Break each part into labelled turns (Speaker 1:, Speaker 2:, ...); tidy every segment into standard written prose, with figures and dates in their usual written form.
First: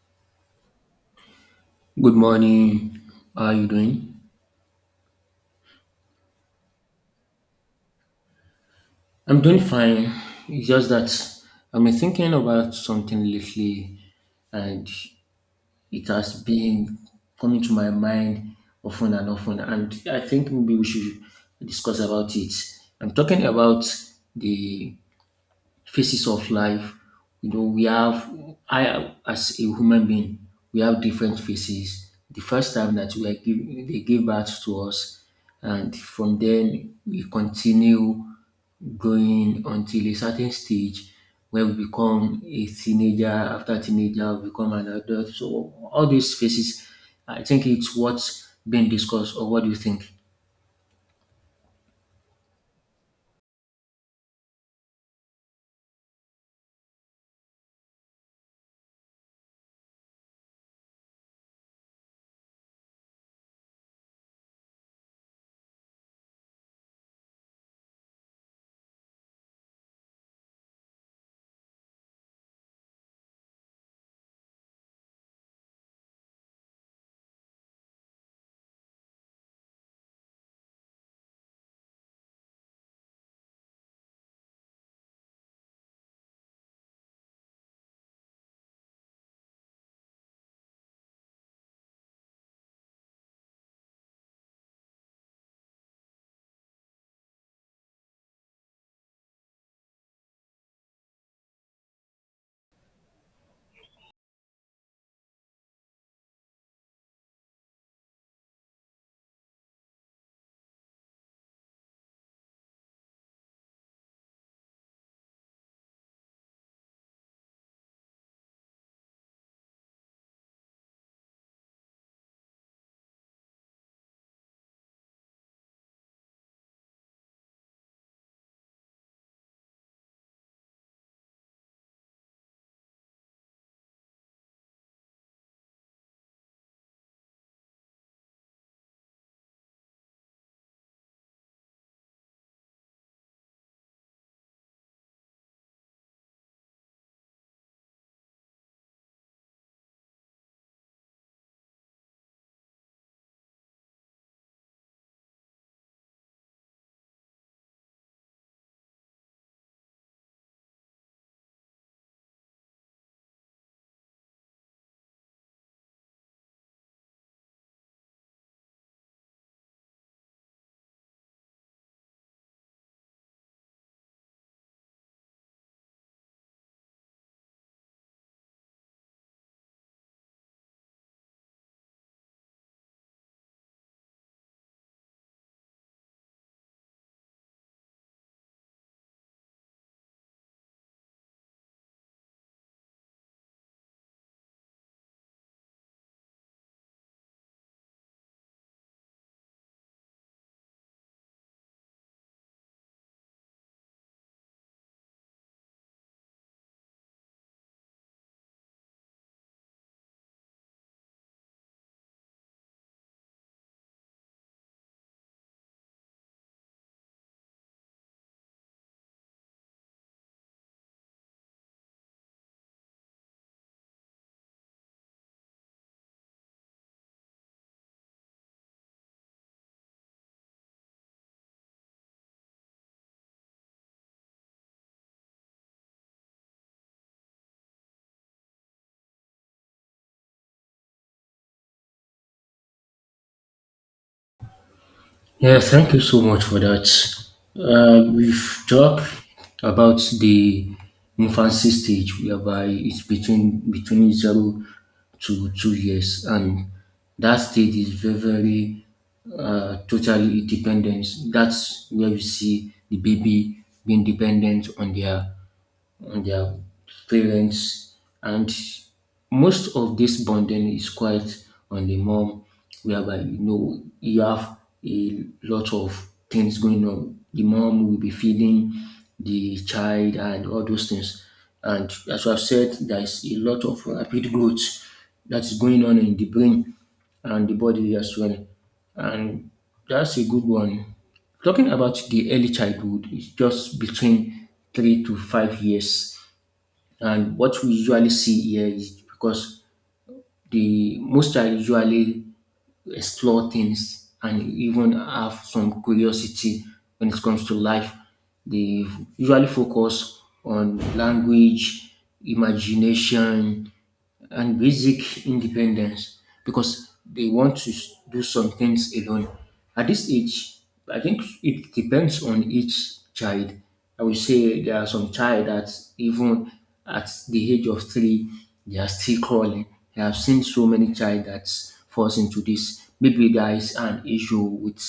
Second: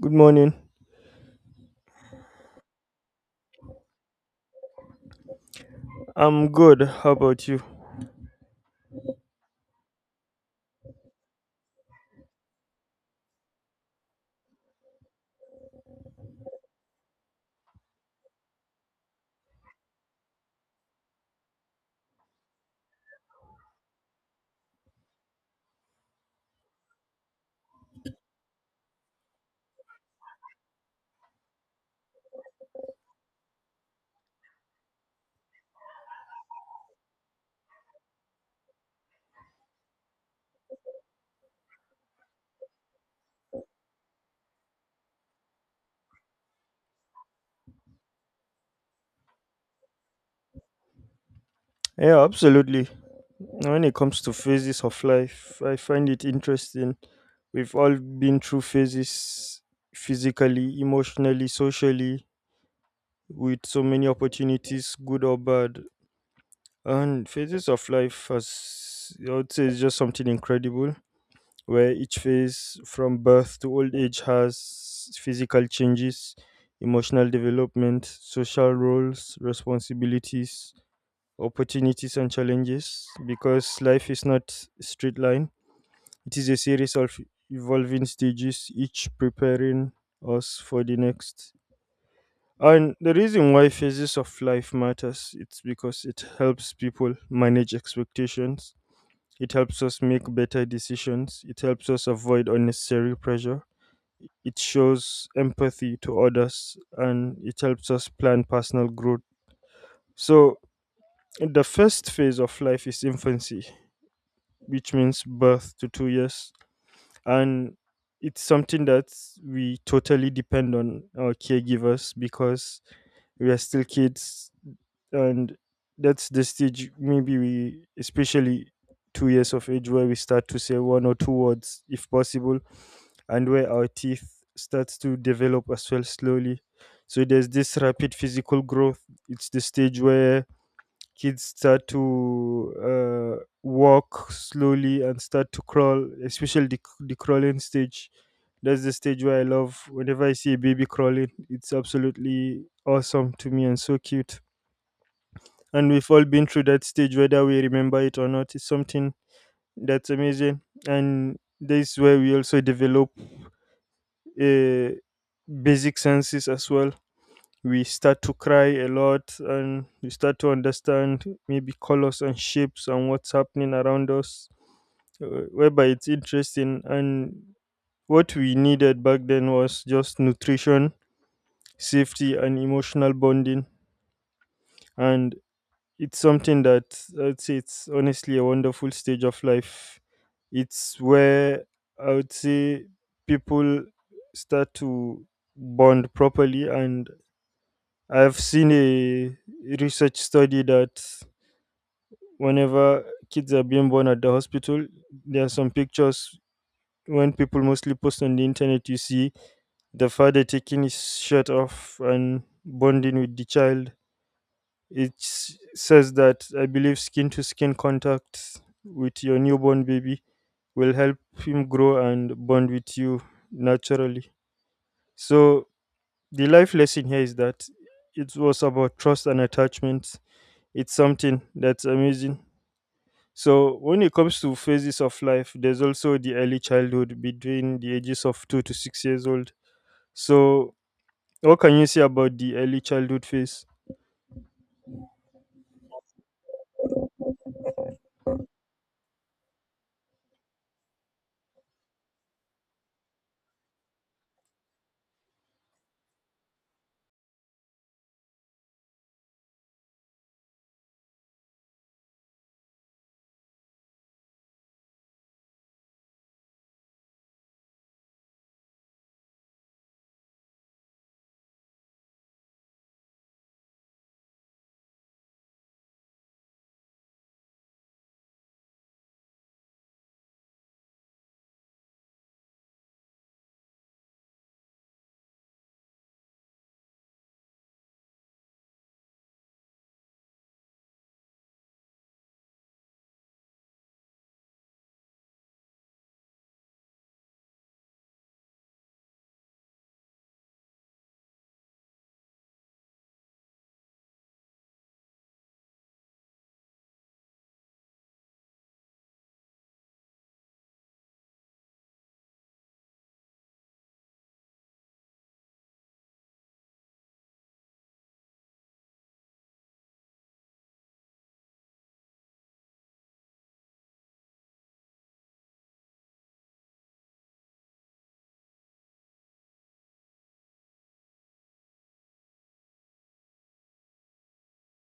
Speaker 1: Good morning.
Speaker 2: Good morning. How are you doing?
Speaker 1: I'm good. How about you?
Speaker 2: I'm doing fine. It's just that I've been thinking about something lately, and it has been coming to my mind often and often, and I think maybe we should discuss about it. I'm talking about the phases of life. You know, we have, I as a human being, we have different phases. The first time that they give birth to us, and from then we continue going until a certain stage where we become a teenager. After teenager, we become an adult. So all these phases, I think it's what's being discussed. Or what do you think?
Speaker 1: Yeah, absolutely. When it comes to phases of life, I find it interesting. We've all been through phases physically, emotionally, socially, with so many opportunities, good or bad. And phases of life, as I would say, is just something incredible, where each phase from birth to old age has physical changes, emotional development, social roles, responsibilities, opportunities and challenges because life is not a straight line. It is a series of evolving stages, each preparing us for the next. And the reason why phases of life matters, it's because it helps people manage expectations. It helps us make better decisions. It helps us avoid unnecessary pressure. It shows empathy to others and it helps us plan personal growth. So, the first phase of life is infancy, which means birth to 2 years. And it's something that we totally depend on our caregivers because we are still kids, and that's the stage maybe we, especially 2 years of age, where we start to say one or two words if possible, and where our teeth starts to develop as well slowly. So there's this rapid physical growth. It's the stage where kids start to walk slowly and start to crawl, especially the crawling stage. That's the stage where I love. Whenever I see a baby crawling, it's absolutely awesome to me and so cute. And we've all been through that stage, whether we remember it or not. It's something that's amazing. And this is where we also develop a basic senses as well. We start to cry a lot and we start to understand maybe colors and shapes and what's happening around us, whereby it's interesting. And what we needed back then was just nutrition, safety and emotional bonding. And it's something that I'd say it's honestly a wonderful stage of life. It's where, I would say, people start to bond properly. And I've seen a research study that whenever kids are being born at the hospital, there are some pictures when people mostly post on the internet. You see the father taking his shirt off and bonding with the child. It says that I believe skin to skin contact with your newborn baby will help him grow and bond with you naturally. So, the life lesson here is that it was about trust and attachment. It's something that's amazing. So, when it comes to phases of life, there's also the early childhood between the ages of 2 to 6 years old. So, what can you say about the early childhood phase?
Speaker 2: Yeah, thank you so much for that. We've talked about the infancy stage, whereby it's between 0 to 2 years, and that stage is very, very totally dependent. That's where we see the baby being dependent on their parents. And most of this bonding is quite on the mom, whereby you have a lot of things going on. The mom will be feeding the child and all those things. And as I've said, there is a lot of rapid growth that is going on in the brain and the body as well. And that's a good one. Talking about the early childhood, it's just between 3 to 5 years, and what we usually see here is because the most child usually explore things and even have some curiosity when it comes to life. They usually focus on language, imagination, and basic independence because they want to do some things alone. At this age, I think it depends on each child. I would say there are some child that even at the age of three, they are still crawling. I have seen so many child that falls into this. Maybe there is an issue with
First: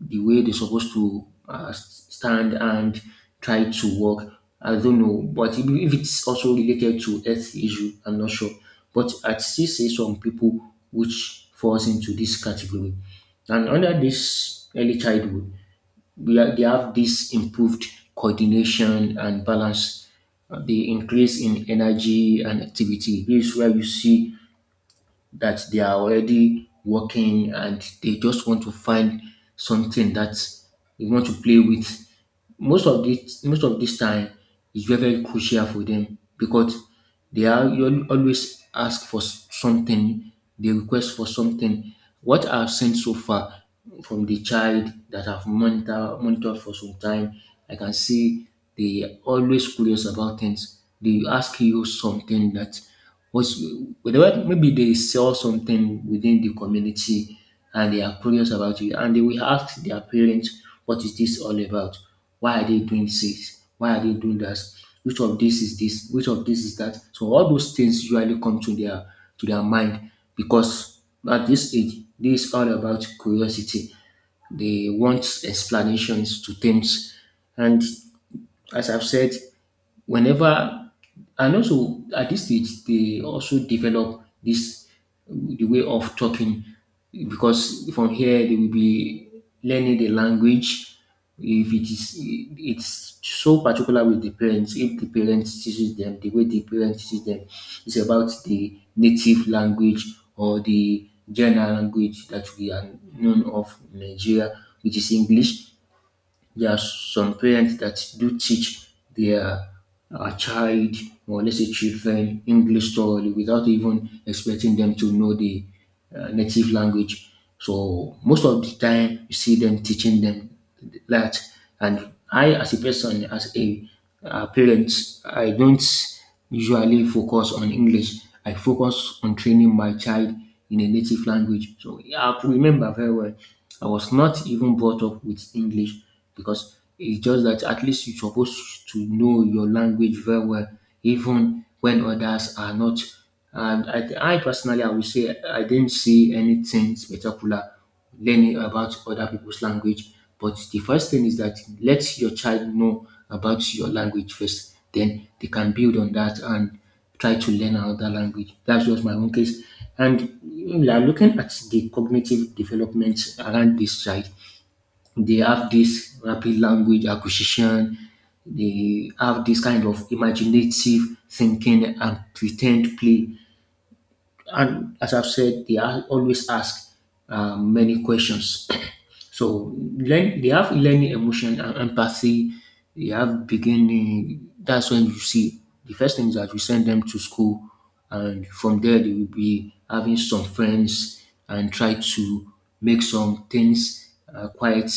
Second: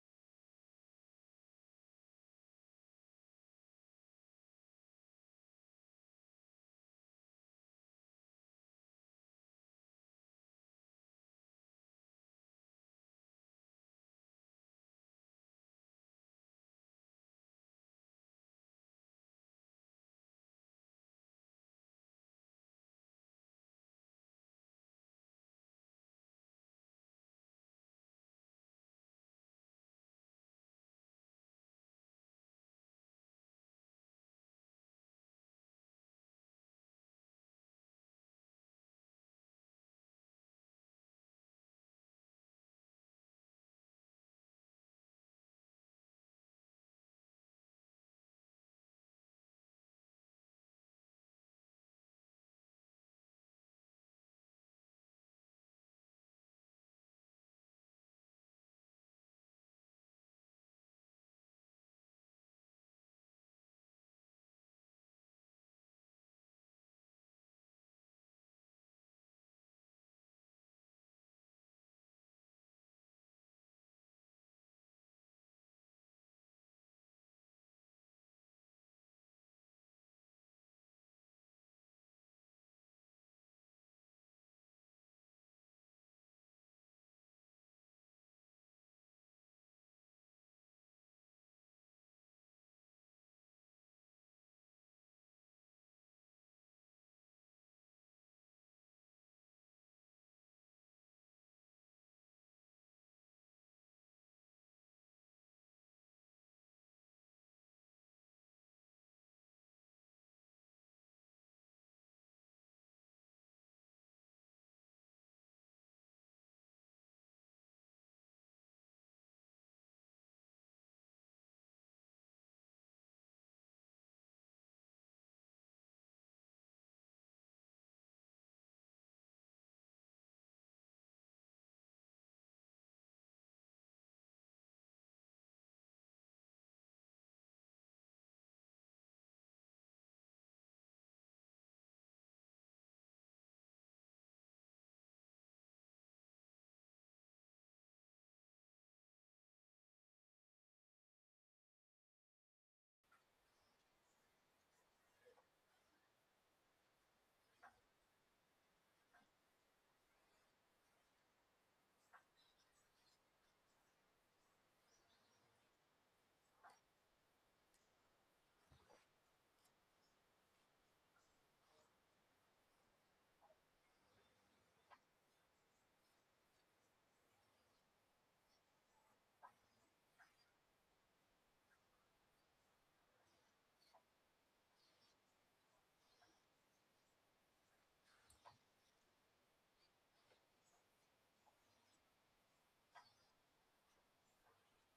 Speaker 2: the way they're supposed to stand and try to walk. I don't know, but if it's also related to health issue, I'm not sure. But I still see some people which falls into this category. And under this early childhood, they have this improved coordination and balance, the increase in energy and activity. This is where you see that they are already working and they just want to find something that they want to play with. Most of this time is very, very crucial for them because they are you al- always ask for something, they request for something. What I've seen so far from the child that I've monitored for some time, I can see they are always curious about things. They ask you something that was whether maybe they saw something within the community, and they are curious about it, and they will ask their parents, "What is this all about? Why are they doing this? Why are they doing that? Which of this is this? Which of this is that?" So all those things usually come to their mind because at this age, this is all about curiosity. They want explanations to things, and as I've said, whenever and also at this stage they also develop this the way of talking because from here they will be learning the language if it's so particular with the parents. If the parents teaches them, the way the parents teaches them is about the native language or the general language that we are known of in Nigeria, which is English. There are some parents that do teach their child, or let's say children, English thoroughly without even expecting them to know the native language. So most of the time you see them teaching them that. And I as a person, as a parent, I don't usually focus on English. I focus on training my child in a native language. So yeah, I could remember very well. I was not even brought up with English, because it's just that at least you're supposed to know your language very well, even when others are not. And I personally, I would say I didn't see anything spectacular learning about other people's language. But the first thing is that let your child know about your language first. Then they can build on that and try to learn another language. That's just my own case. And we are looking at the cognitive development around this child. They have this rapid language acquisition. They have this kind of imaginative thinking and pretend play, and as I've said, they are always ask many questions. So they have learning, emotion, and empathy. They have beginning. That's when you see the first thing is that you send them to school, and from there they will be having some friends and try to make some things quite,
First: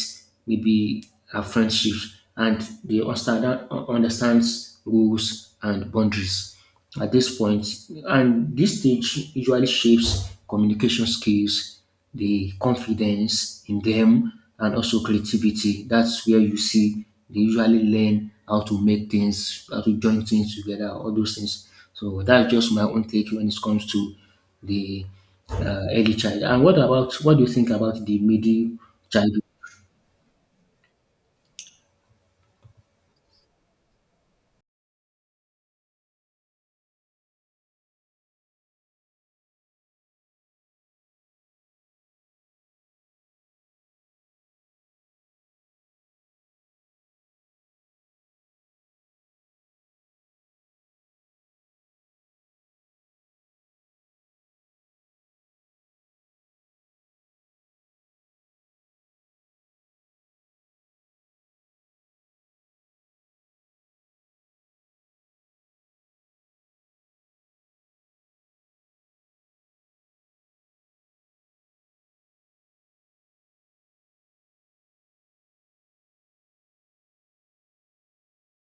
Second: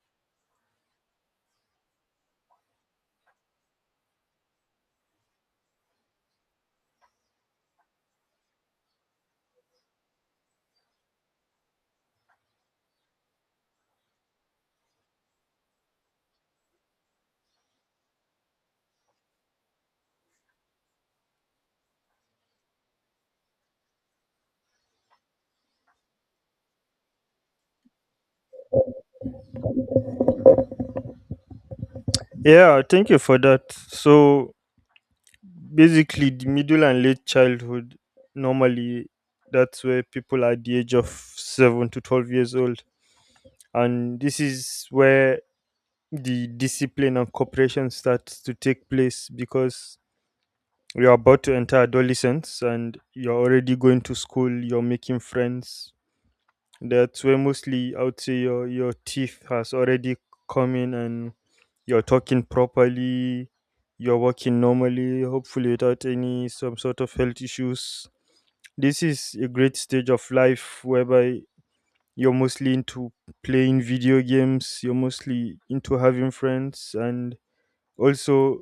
Speaker 2: maybe a friendship, and they understands rules and boundaries at this point, and this stage usually shapes communication skills, the confidence in them, and also creativity. That's where you see they usually learn how to make things, how to join things together, all those things. So that's just my own take when it comes to the early child. And what do you think about the middle child?
Speaker 1: Yeah, thank you for that. So, basically, the middle and late childhood, normally, that's where people are at the age of seven to 12 years old. And this is where the discipline and cooperation starts to take place because you are about to enter adolescence and you're already going to school, you're making friends. That's where, mostly, I would say your teeth has already come in, and you're talking properly, you're working normally, hopefully without any some sort of health issues. This is a great stage of life whereby you're mostly into playing video games, you're mostly into having friends, and also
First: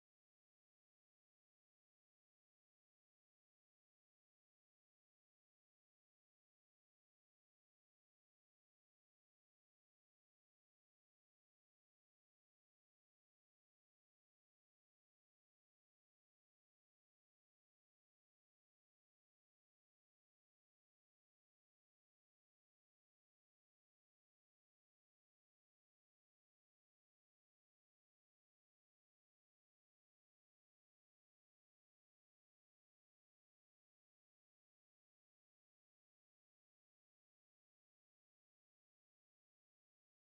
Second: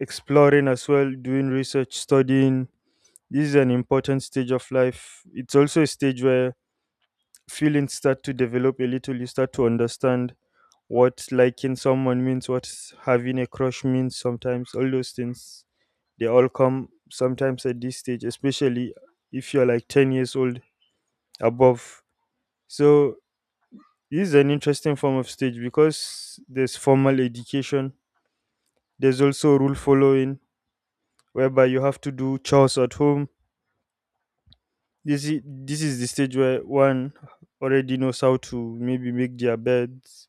Speaker 1: exploring as well, doing research, studying. This is an important stage of life. It's also a stage where feelings start to develop a little. You start to understand what liking someone means, what having a crush means sometimes, all those things. They all come sometimes at this stage, especially if you're like 10 years old above. So, this is an interesting form of stage because there's formal education, there's also rule following, whereby you have to do chores at home. This is the stage where one already knows how to maybe make their beds,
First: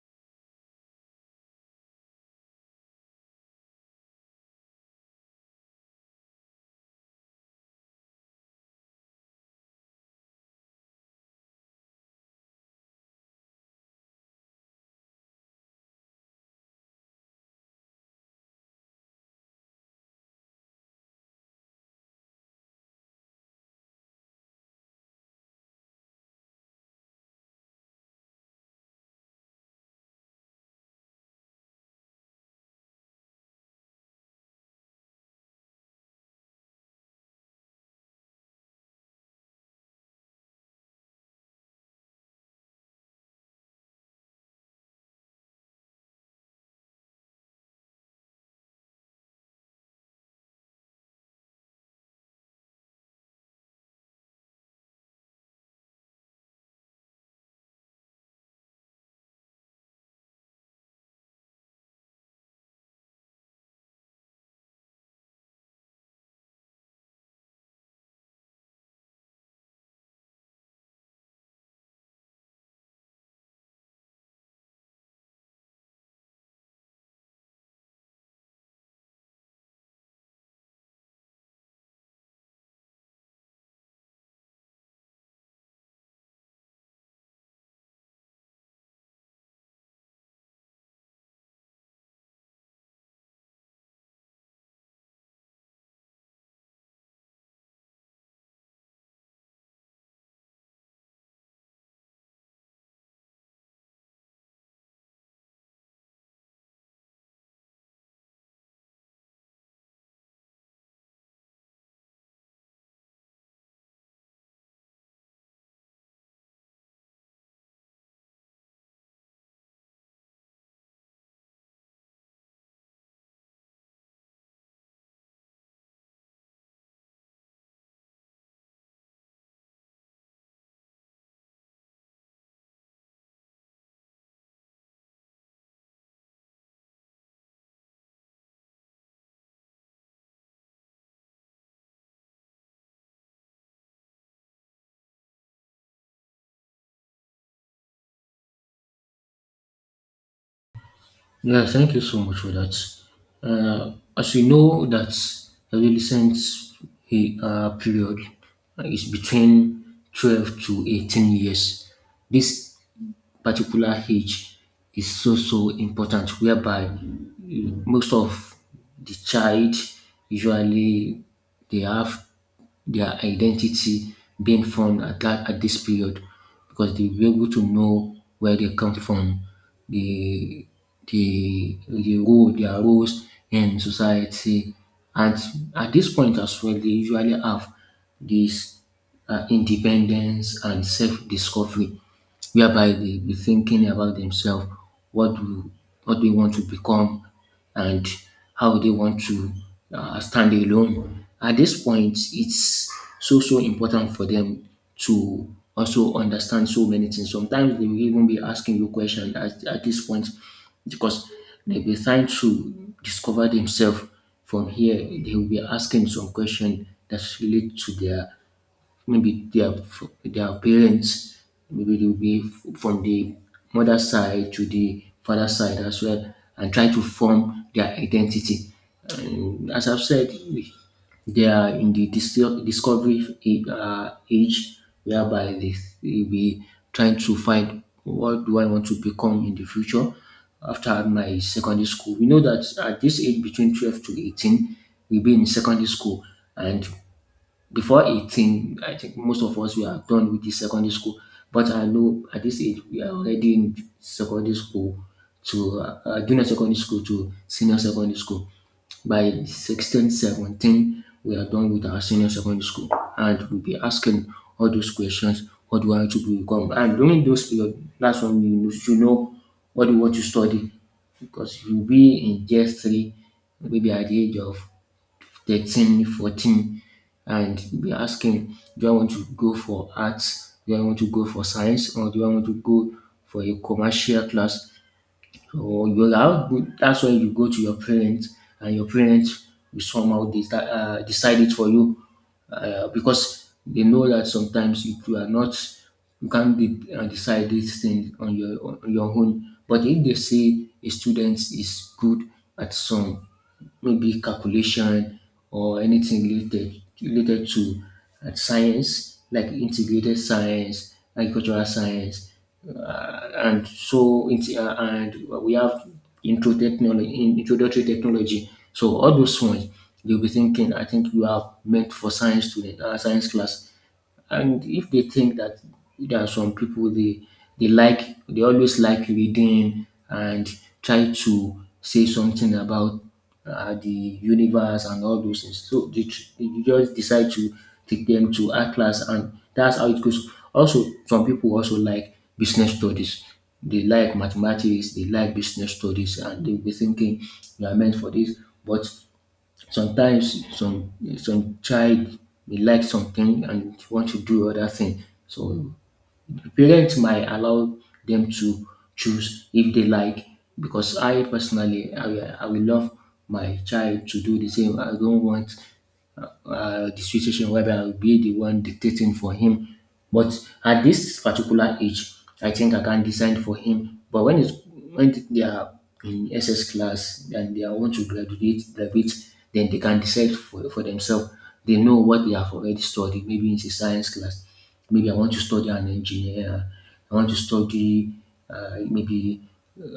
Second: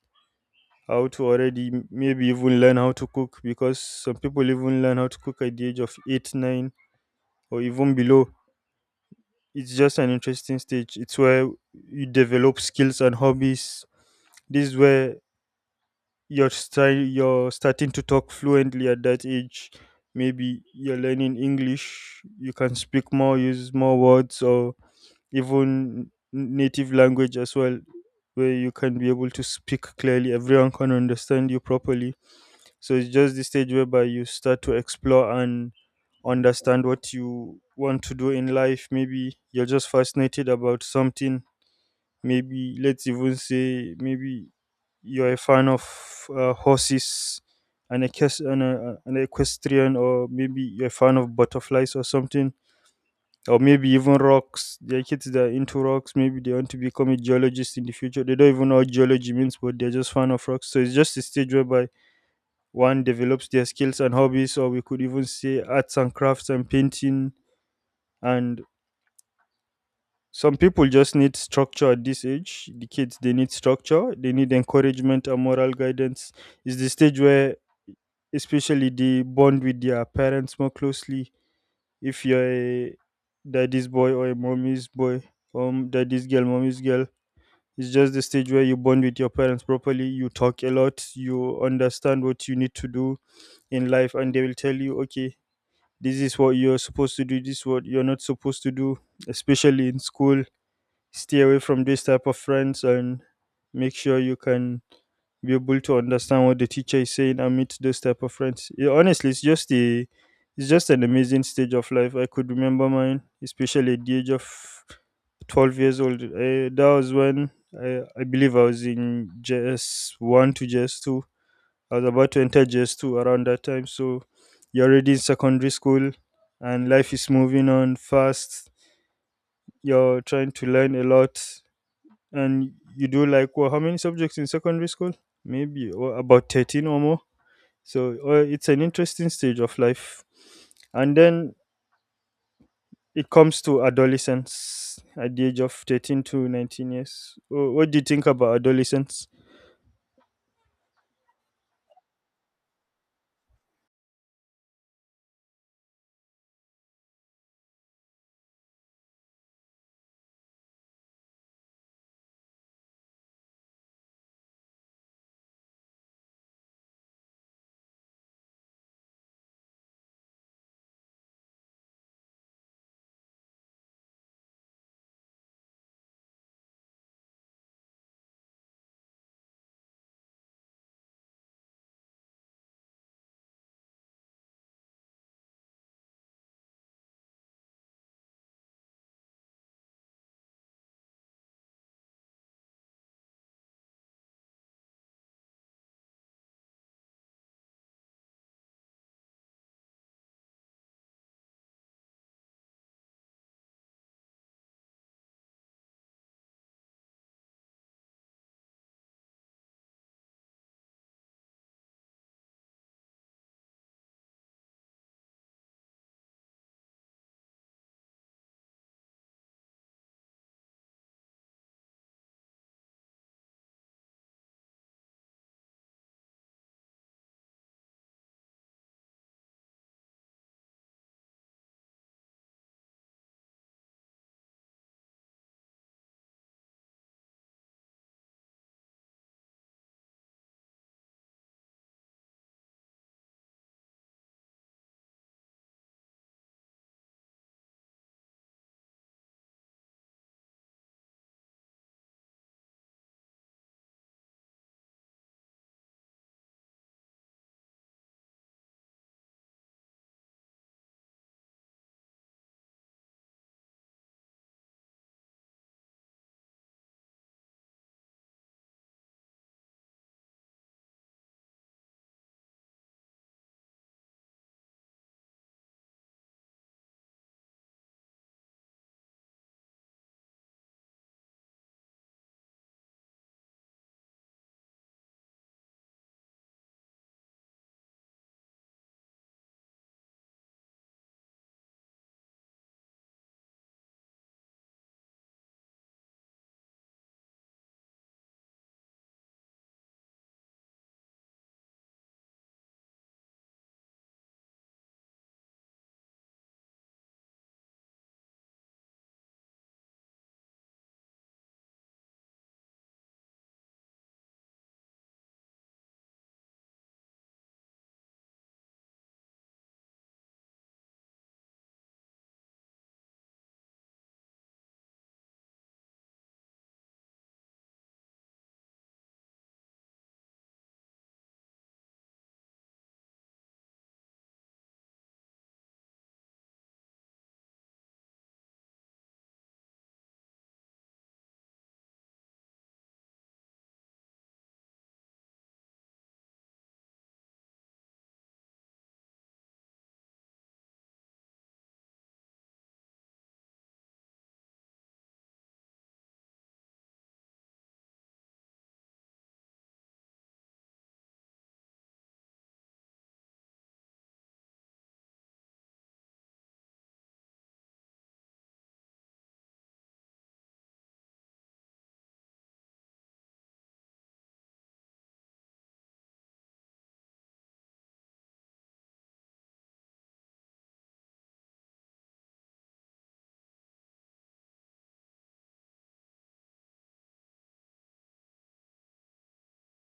Speaker 1: how to already maybe even learn how to cook, because some people even learn how to cook at the age of 8, 9 or even below. It's just an interesting stage. It's where you develop skills and hobbies. This is where you're starting to talk fluently at that age. Maybe you're learning English, you can speak more, use more words, or even native language as well, where you can be able to speak clearly, everyone can understand you properly. So it's just the stage whereby you start to explore and understand what you want to do in life. Maybe you're just fascinated about something. Maybe let's even say maybe you're a fan of horses, an equestrian, or maybe you're a fan of butterflies or something, or maybe even rocks. There are kids that are into rocks. Maybe they want to become a geologist in the future. They don't even know what geology means, but they're just fan of rocks. So it's just a stage whereby one develops their skills and hobbies, or we could even say arts and crafts and painting. And some people just need structure at this age. The kids, they need structure, they need encouragement and moral guidance. It's the stage where, especially, they bond with their parents more closely. If you're a daddy's boy or a mommy's boy, daddy's girl, mommy's girl, it's just the stage where you bond with your parents properly. You talk a lot, you understand what you need to do in life, and they will tell you, okay, this is what you're supposed to do, this is what you're not supposed to do, especially in school. Stay away from this type of friends and make sure you can be able to understand what the teacher is saying and meet those type of friends. Yeah, honestly, it's just an amazing stage of life. I could remember mine, especially at the age of 12 years old. That was when I believe I was in JS one to JS two. I was about to enter JS two around that time. So you're already in secondary school, and life is moving on fast. You're trying to learn a lot, and you do like, well, how many subjects in secondary school? Maybe or about 13 or more. So it's an interesting stage of life, and then it comes to adolescence at the age of 13 to 19 years. What do you think about adolescence?
Speaker 2: Yeah, thank you so much for that. As we know that the adolescent period is between 12 to 18 years. This particular age is so, so important, whereby most of the child usually they have their identity being formed at this period, because they'll be able to know where they come from, the their roles in society. And at this point as well, they usually have this independence and self-discovery, whereby they be thinking about themselves, what do what do they want to become, and how they want to stand alone. At this point, it's so so important for them to also understand so many things. Sometimes they will even be asking you questions at this point, because they'll be trying to discover themselves. From here, they will be asking some question that relate to their, maybe their parents, maybe they will from the mother side to the father side as well, and try to form their identity. And as I've said, they are in the discovery age, whereby they will be trying to find what do I want to become in the future after my secondary school. We know that at this age between 12 to 18, we'll be in secondary school, and before 18, I think most of us were done with the secondary school. But I know at this age, we are already in secondary school, to junior secondary school to senior secondary school. By 16, 17, we are done with our senior secondary school. And we'll be asking all those questions, what do I want to become? And during those period, that's when should know what you want to study, because you'll be in just three, maybe at the age of 13, 14, and be asking, do I want to go for arts? Do I want to go for science? Or do I want to go for a commercial class? So you're out, that's when you go to your parents, and your parents will somehow decide it for you, because they know that sometimes if you are not, you can't decide these things on your own. But if they say a student is good at some, maybe calculation or anything related to science, like integrated science, agricultural science, and we have intro technology, introductory technology. So all those ones you'll be thinking, I think you are meant for science class. And if they think that there are some people they always like reading and try to say something about the universe and all those things, so you just decide to take them to art class, and that's how it goes. Also, some people also like business studies, they like mathematics, they like business studies, and they'll be thinking you are meant for this. But sometimes some child may like something and want to do other thing. So parents might allow them to choose if they like, because I personally I will love my child to do the same. I don't want the situation whereby I will be the one dictating for him. But at this particular age, I think I can design for him. But when they are in SS class and they are want to graduate, then they can decide for themselves. They know what they have already studied, maybe it's a science class. Maybe I want to study an engineer. I want to study maybe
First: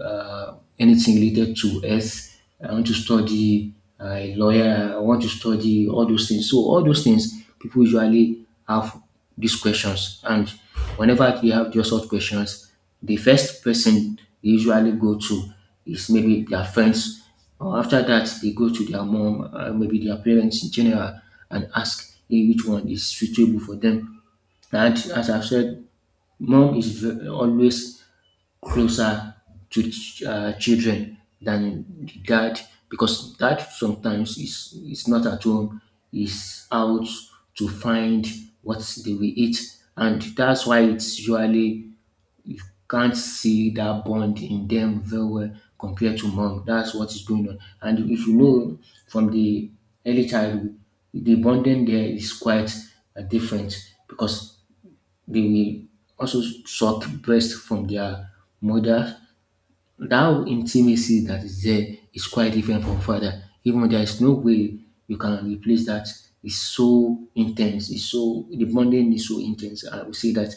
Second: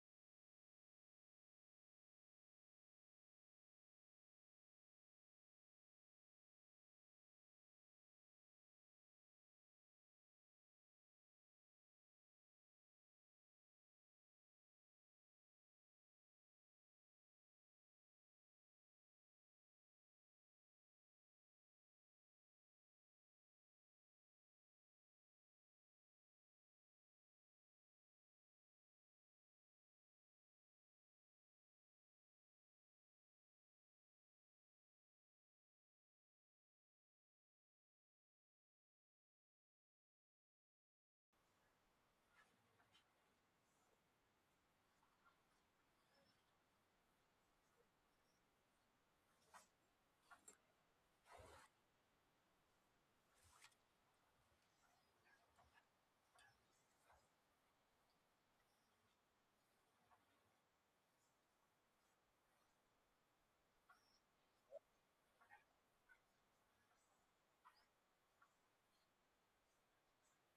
Speaker 2: anything related to earth. I want to study a lawyer. I want to study all those things. So all those things, people usually have these questions, and whenever they have those sort of questions, the first person they usually go to is maybe their friends. Or after that, they go to their mom, maybe their parents in general, and ask which one is suitable for them, and as I've said, mom is always closer to children than the dad, because dad sometimes is not at home, is out to find what they will eat, and that's why it's usually you can't see that bond in them very well compared to mom. That's what is going on, and if you know from the early childhood, the bonding there is quite different because they will also suck breast from their mother. That intimacy that is there is quite different from father. Even there is no way you can replace that. It's so intense. It's so the bonding is so intense. I would say that.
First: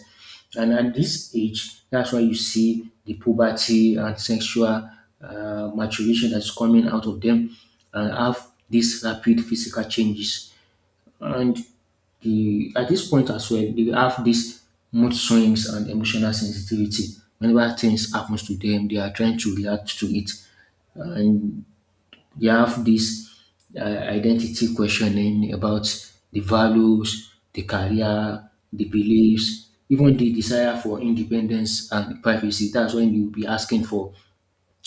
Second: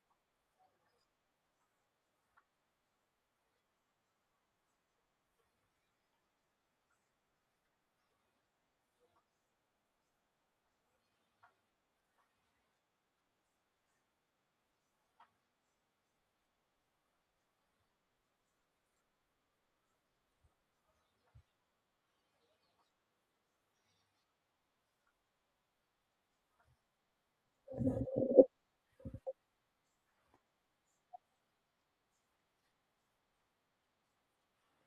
Speaker 2: And at this age, that's why you see the puberty and sexual maturation that's coming out of them and have these rapid physical changes. And the at this point as well, they have this mood swings and emotional sensitivity. Whenever things happens to them, they are trying to react to it, and they have this identity questioning about the values, the career, the beliefs, even the desire for independence and privacy. That's when you'll be asking for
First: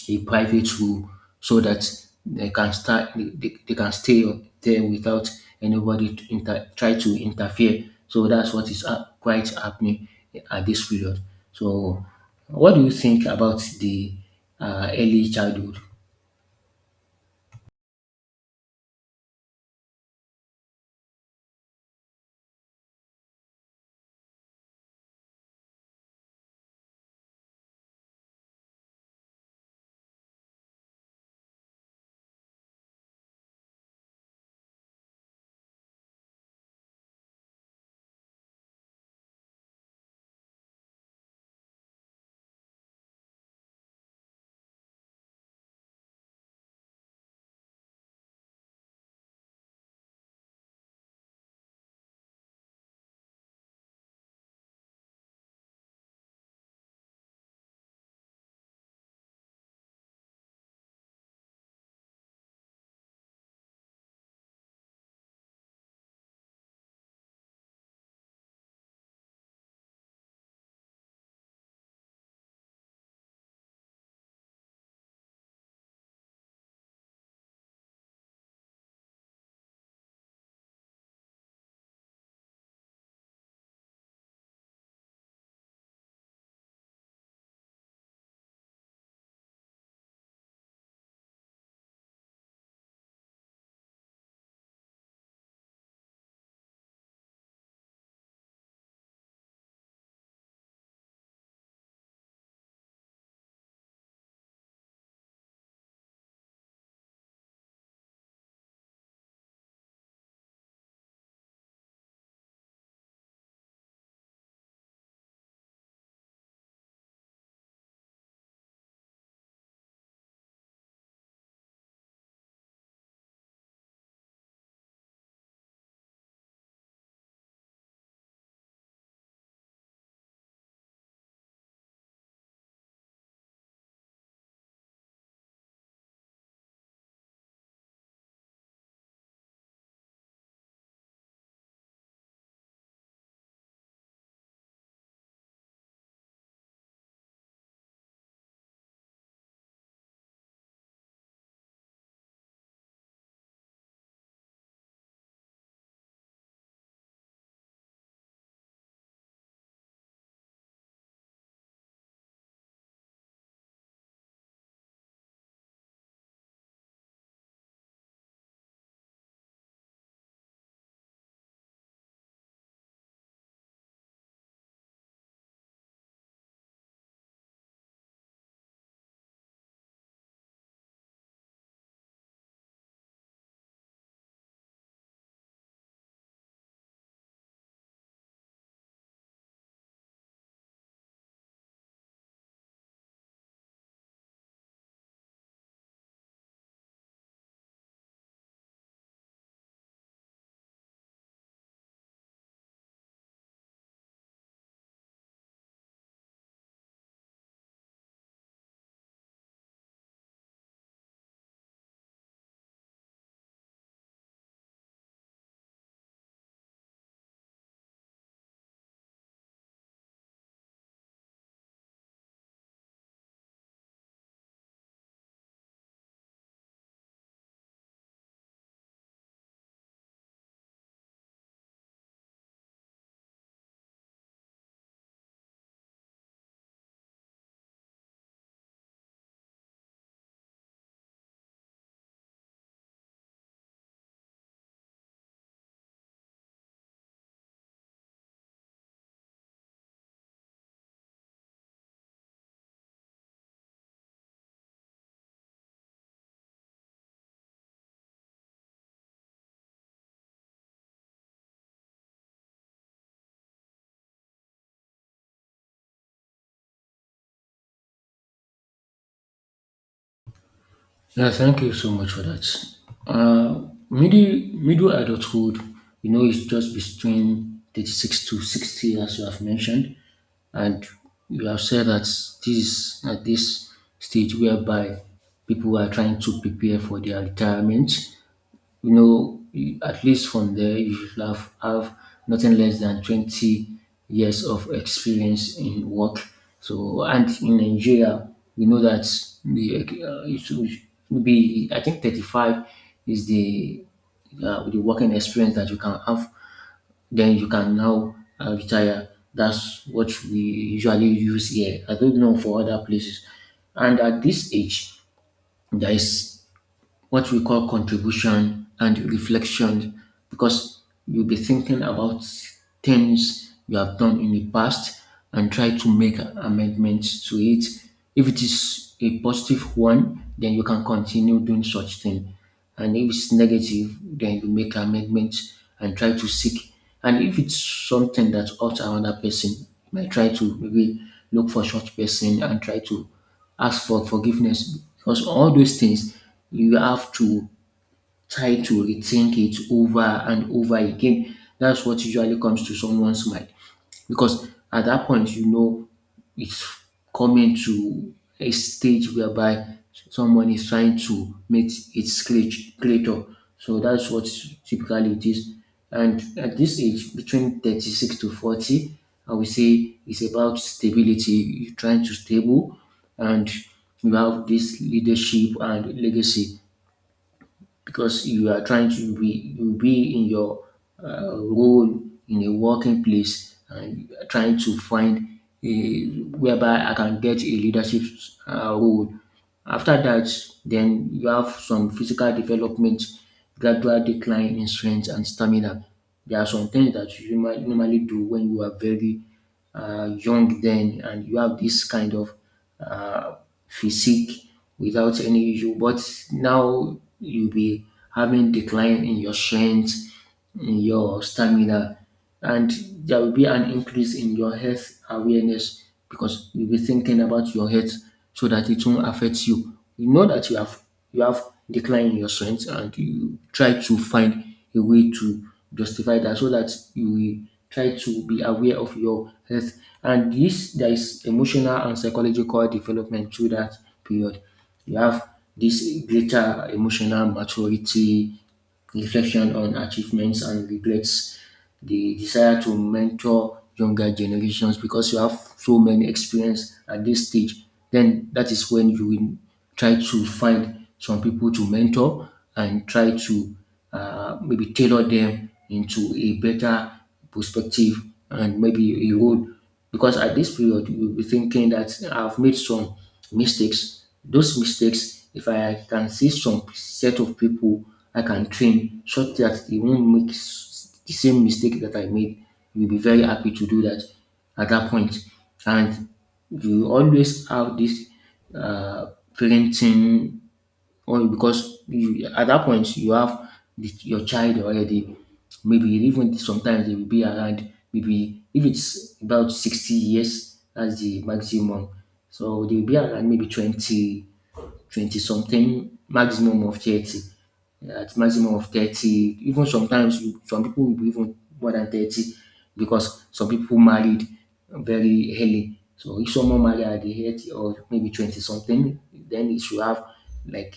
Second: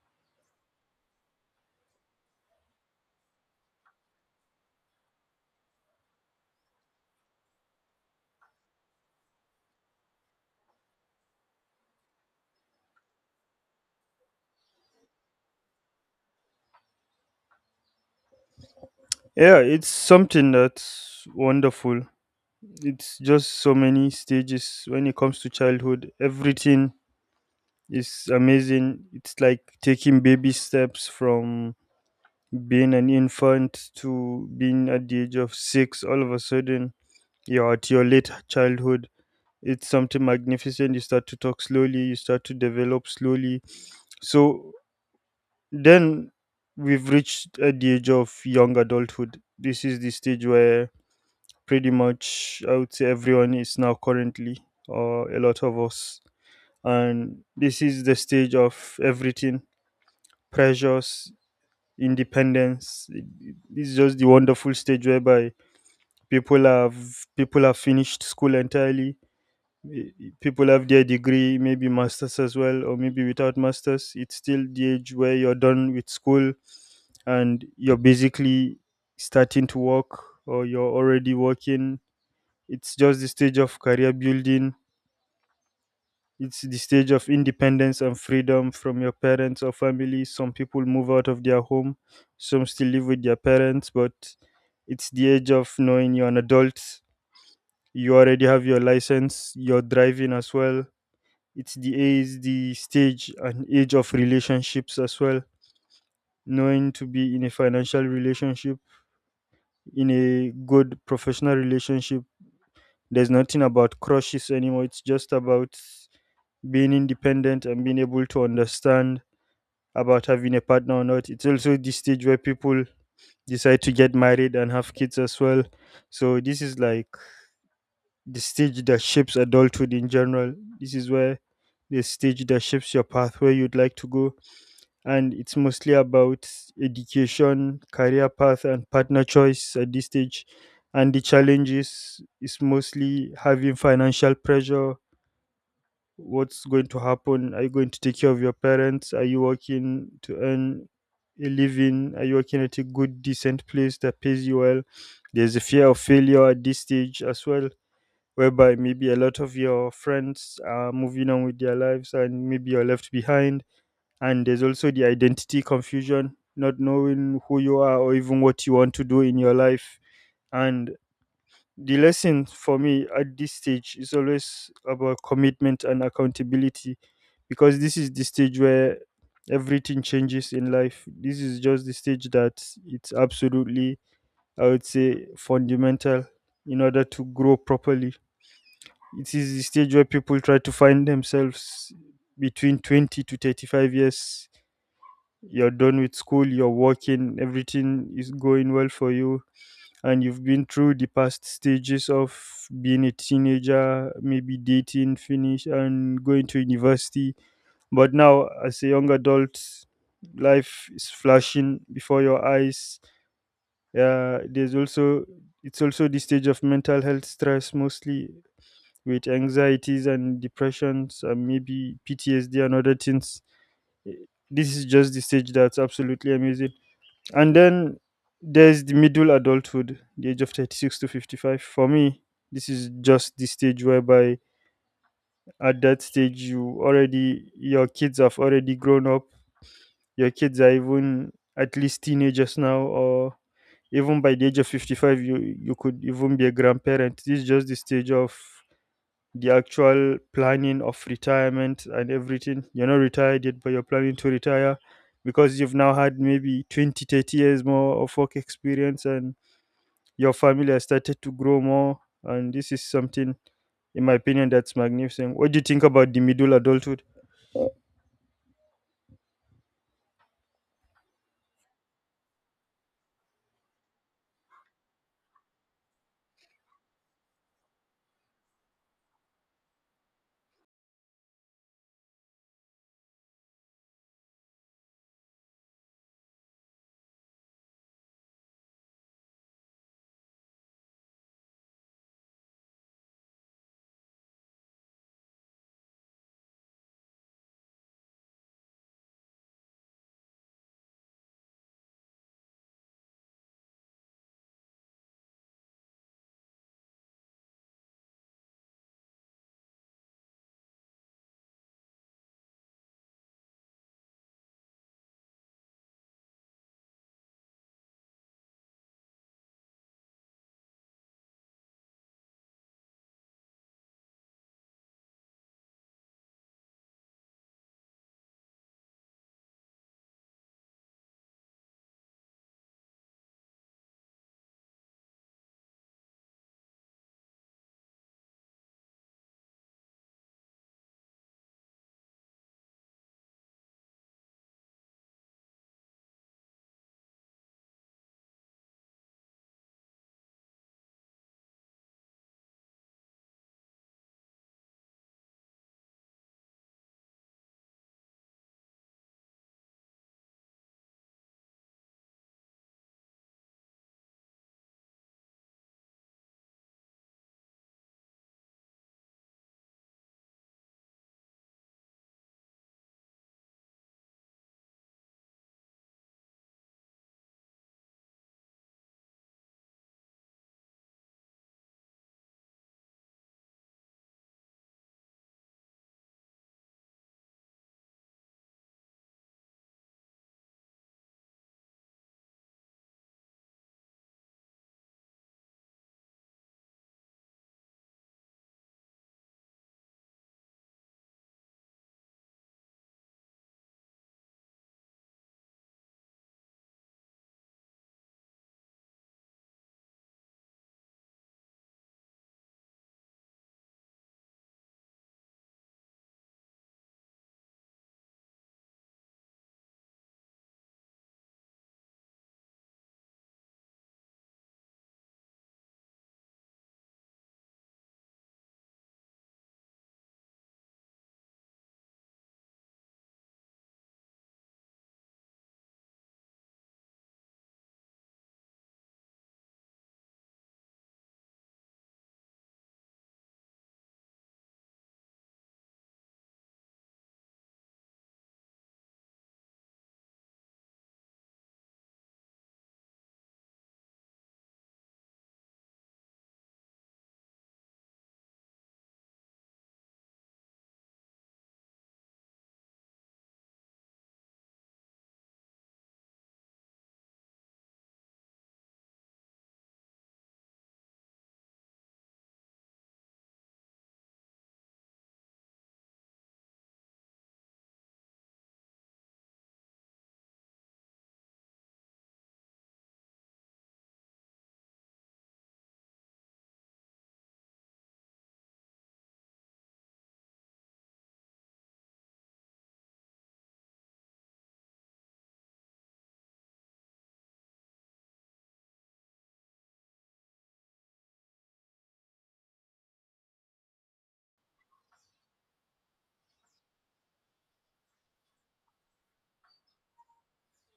Speaker 2: a private room so that they can stay there without anybody to try to interfere. So that's what is quite happening at this period. So what do you think about the early childhood?
Speaker 1: Yeah, it's something that's wonderful. It's just so many stages when it comes to childhood. Everything is amazing. It's like taking baby steps from being an infant to being at the age of six. All of a sudden you're at your late childhood. It's something magnificent. You start to talk slowly, you start to develop slowly. So then we've reached at the age of young adulthood. This is the stage where, pretty much I would say, everyone is now currently, or a lot of us. And this is the stage of everything: pressures, independence. This is just the wonderful stage whereby people have people have finished school entirely. Eh, People have their degree, maybe masters as well, or maybe without masters. It's still the age where you're done with school, and you're basically starting to work, or you're already working. It's just the stage of career building. It's the stage of independence and freedom from your parents or family. Some people move out of their home, some still live with their parents, but it's the age of knowing you're an adult. You already have your license, you're driving as well. It's the age, the stage, and age of relationships as well. Knowing to be in a financial relationship, in a good professional relationship, there's nothing about crushes anymore. It's just about being independent and being able to understand about having a partner or not. It's also the stage where people decide to get married and have kids as well. So this is like the stage that shapes adulthood in general. This is where the stage that shapes your path where you'd like to go. And it's mostly about education, career path, and partner choice at this stage. And the challenges is mostly having financial pressure, what's going to happen, are you going to take care of your parents, are you working to earn a living, are you working at a good decent place that pays you well. There's a fear of failure at this stage as well, whereby maybe a lot of your friends are moving on with their lives and maybe you're left behind. And there's also the identity confusion, not knowing who you are or even what you want to do in your life. And the lesson for me at this stage is always about commitment and accountability, because this is the stage where everything changes in life. This is just the stage that, it's absolutely, I would say, fundamental in order to grow properly. It is the stage where people try to find themselves between 20 to 35 years. You're done with school, you're working, everything is going well for you, and you've been through the past stages of being a teenager, maybe dating, finish, and going to university. But now, as a young adult, life is flashing before your eyes. There's also It's also the stage of mental health stress, mostly with anxieties and depressions, and maybe PTSD and other things. Eh, This is just the stage that's absolutely amazing. And then there's the middle adulthood, the age of 36 to 55. For me, this is just the stage whereby at that stage you already, your kids have already grown up. Your kids are even at least teenagers now, or even by the age of 55 you could even be a grandparent. This is just the stage of the actual planning of retirement and everything. You're not retired yet, but you're planning to retire because you've now had maybe 20, 30 years more of work experience, and your family has started to grow more. And this is something, in my opinion, that's magnificent. What do you think about the middle adulthood?
Speaker 2: Yeah, thank you so much for that. Uh, middle adulthood, you know, is just between 36 to 60, as you have mentioned, and you have said that this at this stage whereby people are trying to prepare for their retirement, you know, at least from there, you should have nothing less than 20 years of experience in work. So, and in Nigeria, we know that it should be, I think 35 is the working experience that you can have. Then you can now retire. That's what we usually use here. I don't know for other places. And at this age, there is what we call contribution and reflection because you'll be thinking about things you have done in the past and try to make amendments to it. If it is a positive one, then you can continue doing such thing. And if it's negative, then you make amendments and try to seek. And if it's something that hurts another person, you might try to maybe look for such person and try to ask for forgiveness, because all those things you have to try to rethink it over and over again. That's what usually comes to someone's mind, because at that point you know it's coming to a stage whereby someone is trying to meet its creator. So that's what typically it is. And at this age, between 36 to 40, I would say it's about stability. You're trying to stable and you have this leadership and legacy, because you are trying to be in your role in a working place and trying to find a whereby I can get a leadership role. After that, then you have some physical development, gradual decline in strength and stamina. There are some things that you normally do when you are very young then, and you have this kind of uh, physique without any issue. But now you'll be having decline in your strength, in your stamina, and there will be an increase in your health awareness, because you'll be thinking about your health so that it won't affect you. You know that you have decline in your strength, and you try to find a way to justify that so that you will try to be aware of your health. And this there is emotional and psychological development through that period. You have this greater emotional maturity, reflection on achievements and regrets, the desire to mentor younger generations because you have so many experience at this stage, then that is when you will try to find some people to mentor and try to maybe tailor them into a better perspective and maybe a road. Because at this period, you'll be thinking that I've made some mistakes. Those mistakes, if I can see some set of people I can train so that they won't make the same mistake that I made, you'll be very happy to do that at that point. And you always have this uh, parenting or because you at that point you have your child already. Maybe even sometimes they will be around maybe if it's about 60 years, that's the maximum. So they will be around maybe 20, 20 something, maximum of 30. At maximum of 30, even sometimes some people will be even more than 30, because some people married very early. So if someone married at the age of maybe 20 something, then it should have like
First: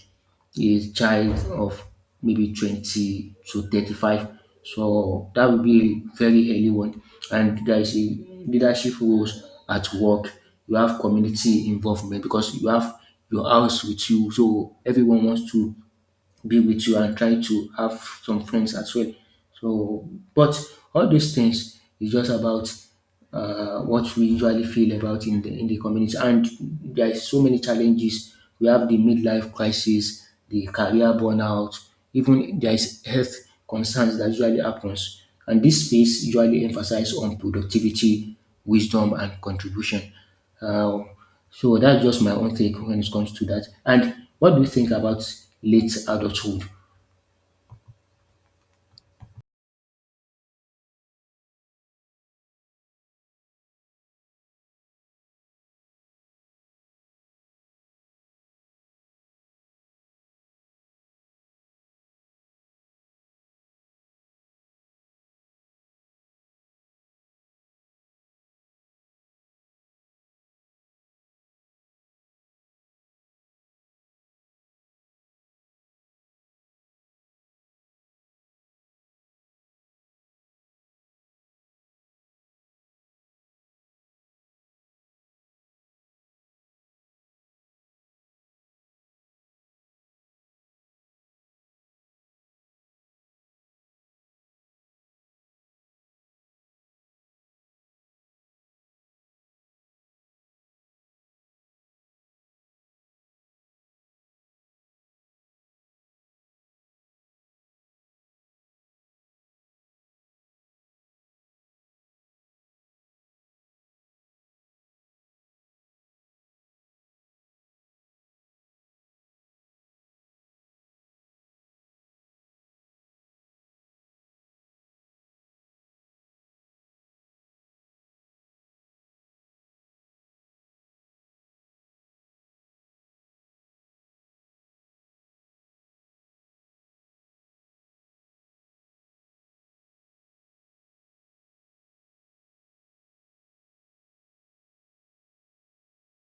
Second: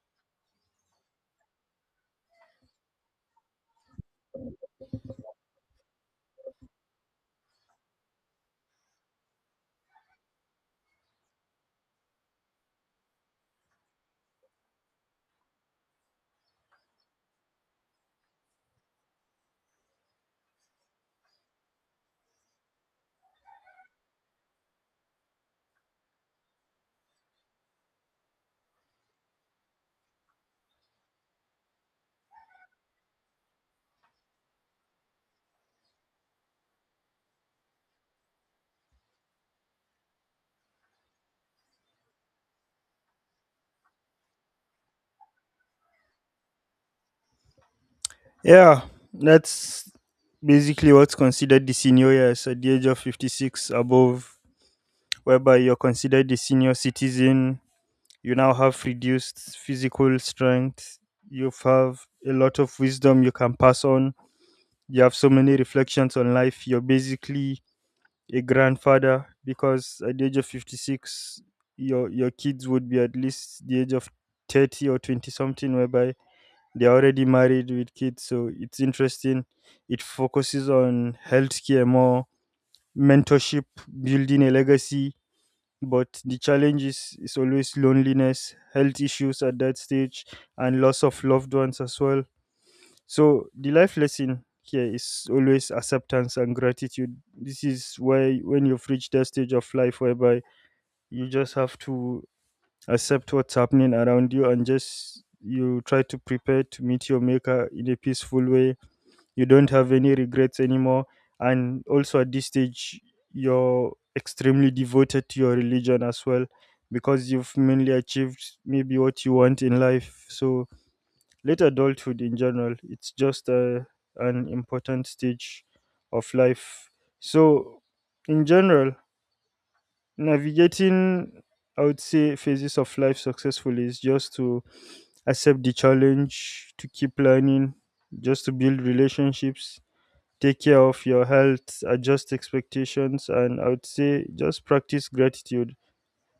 Speaker 2: a child of maybe 20 to 35. So that will be a very early one. And there is a leadership roles at work. You have community involvement because you have your house with you. So everyone wants to be with you and try to have some friends as well. So, but all these things is just about what we usually feel about in the community. And there is so many challenges. We have the midlife crisis, the career burnout, even there is health concerns that usually happens. And this space usually emphasizes on productivity, wisdom, and contribution. Uh, so that's just my own take when it comes to that. And what do you think about late adulthood?
Speaker 1: Yeah, that's basically what's considered the senior years at the age of 56 above, whereby you're considered the senior citizen. You now have reduced physical strength. You have a lot of wisdom you can pass on. You have so many reflections on life. You're basically a grandfather because at the age of 56 your kids would be at least the age of 30 or 20 something, whereby they're already married with kids. So it's interesting. It focuses on healthcare more, mentorship, building a legacy. But the challenge is always loneliness, health issues at that stage, and loss of loved ones as well. So the life lesson here is always acceptance and gratitude. This is why when you've reached that stage of life whereby you just have to accept what's happening around you, and just you try to prepare to meet your maker in a peaceful way. You don't have any regrets anymore. And also at this stage you're extremely devoted to your religion as well, because you've mainly achieved maybe what you want in life. So late adulthood, in general, it's just a an important stage of life. So, in general, navigating, I would say, phases of life successfully is just to accept the challenge, to keep learning, just to build relationships, take care of your health, adjust expectations, and I would say just practice gratitude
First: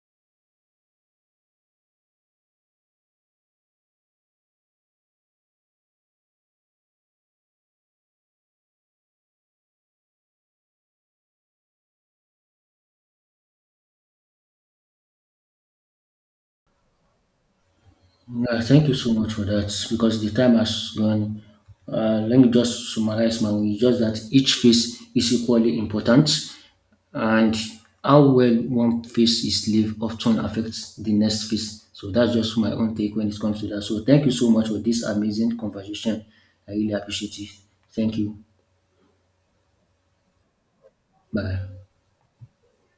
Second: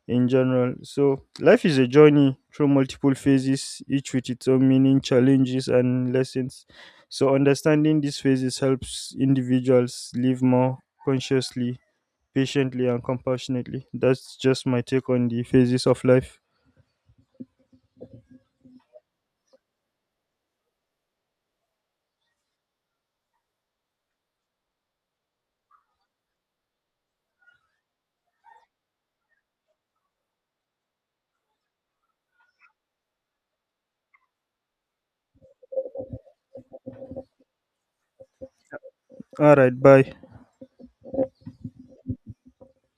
Speaker 1: in general. So, life is a journey through multiple phases, each with its own meaning, challenges, and lessons. So, understanding these phases helps individuals live more consciously, patiently, and compassionately. That's just my take on the phases of life.
Speaker 2: Yeah, thank you so much for that, because the time has gone. Let me just summarize my way. Just that each phase is equally important, and how well one phase is lived often affects the next phase. So that's just my own take when it comes to that. So thank you so much for this amazing conversation. I really appreciate it. Thank you.
Speaker 1: All right, bye.
Speaker 2: Bye.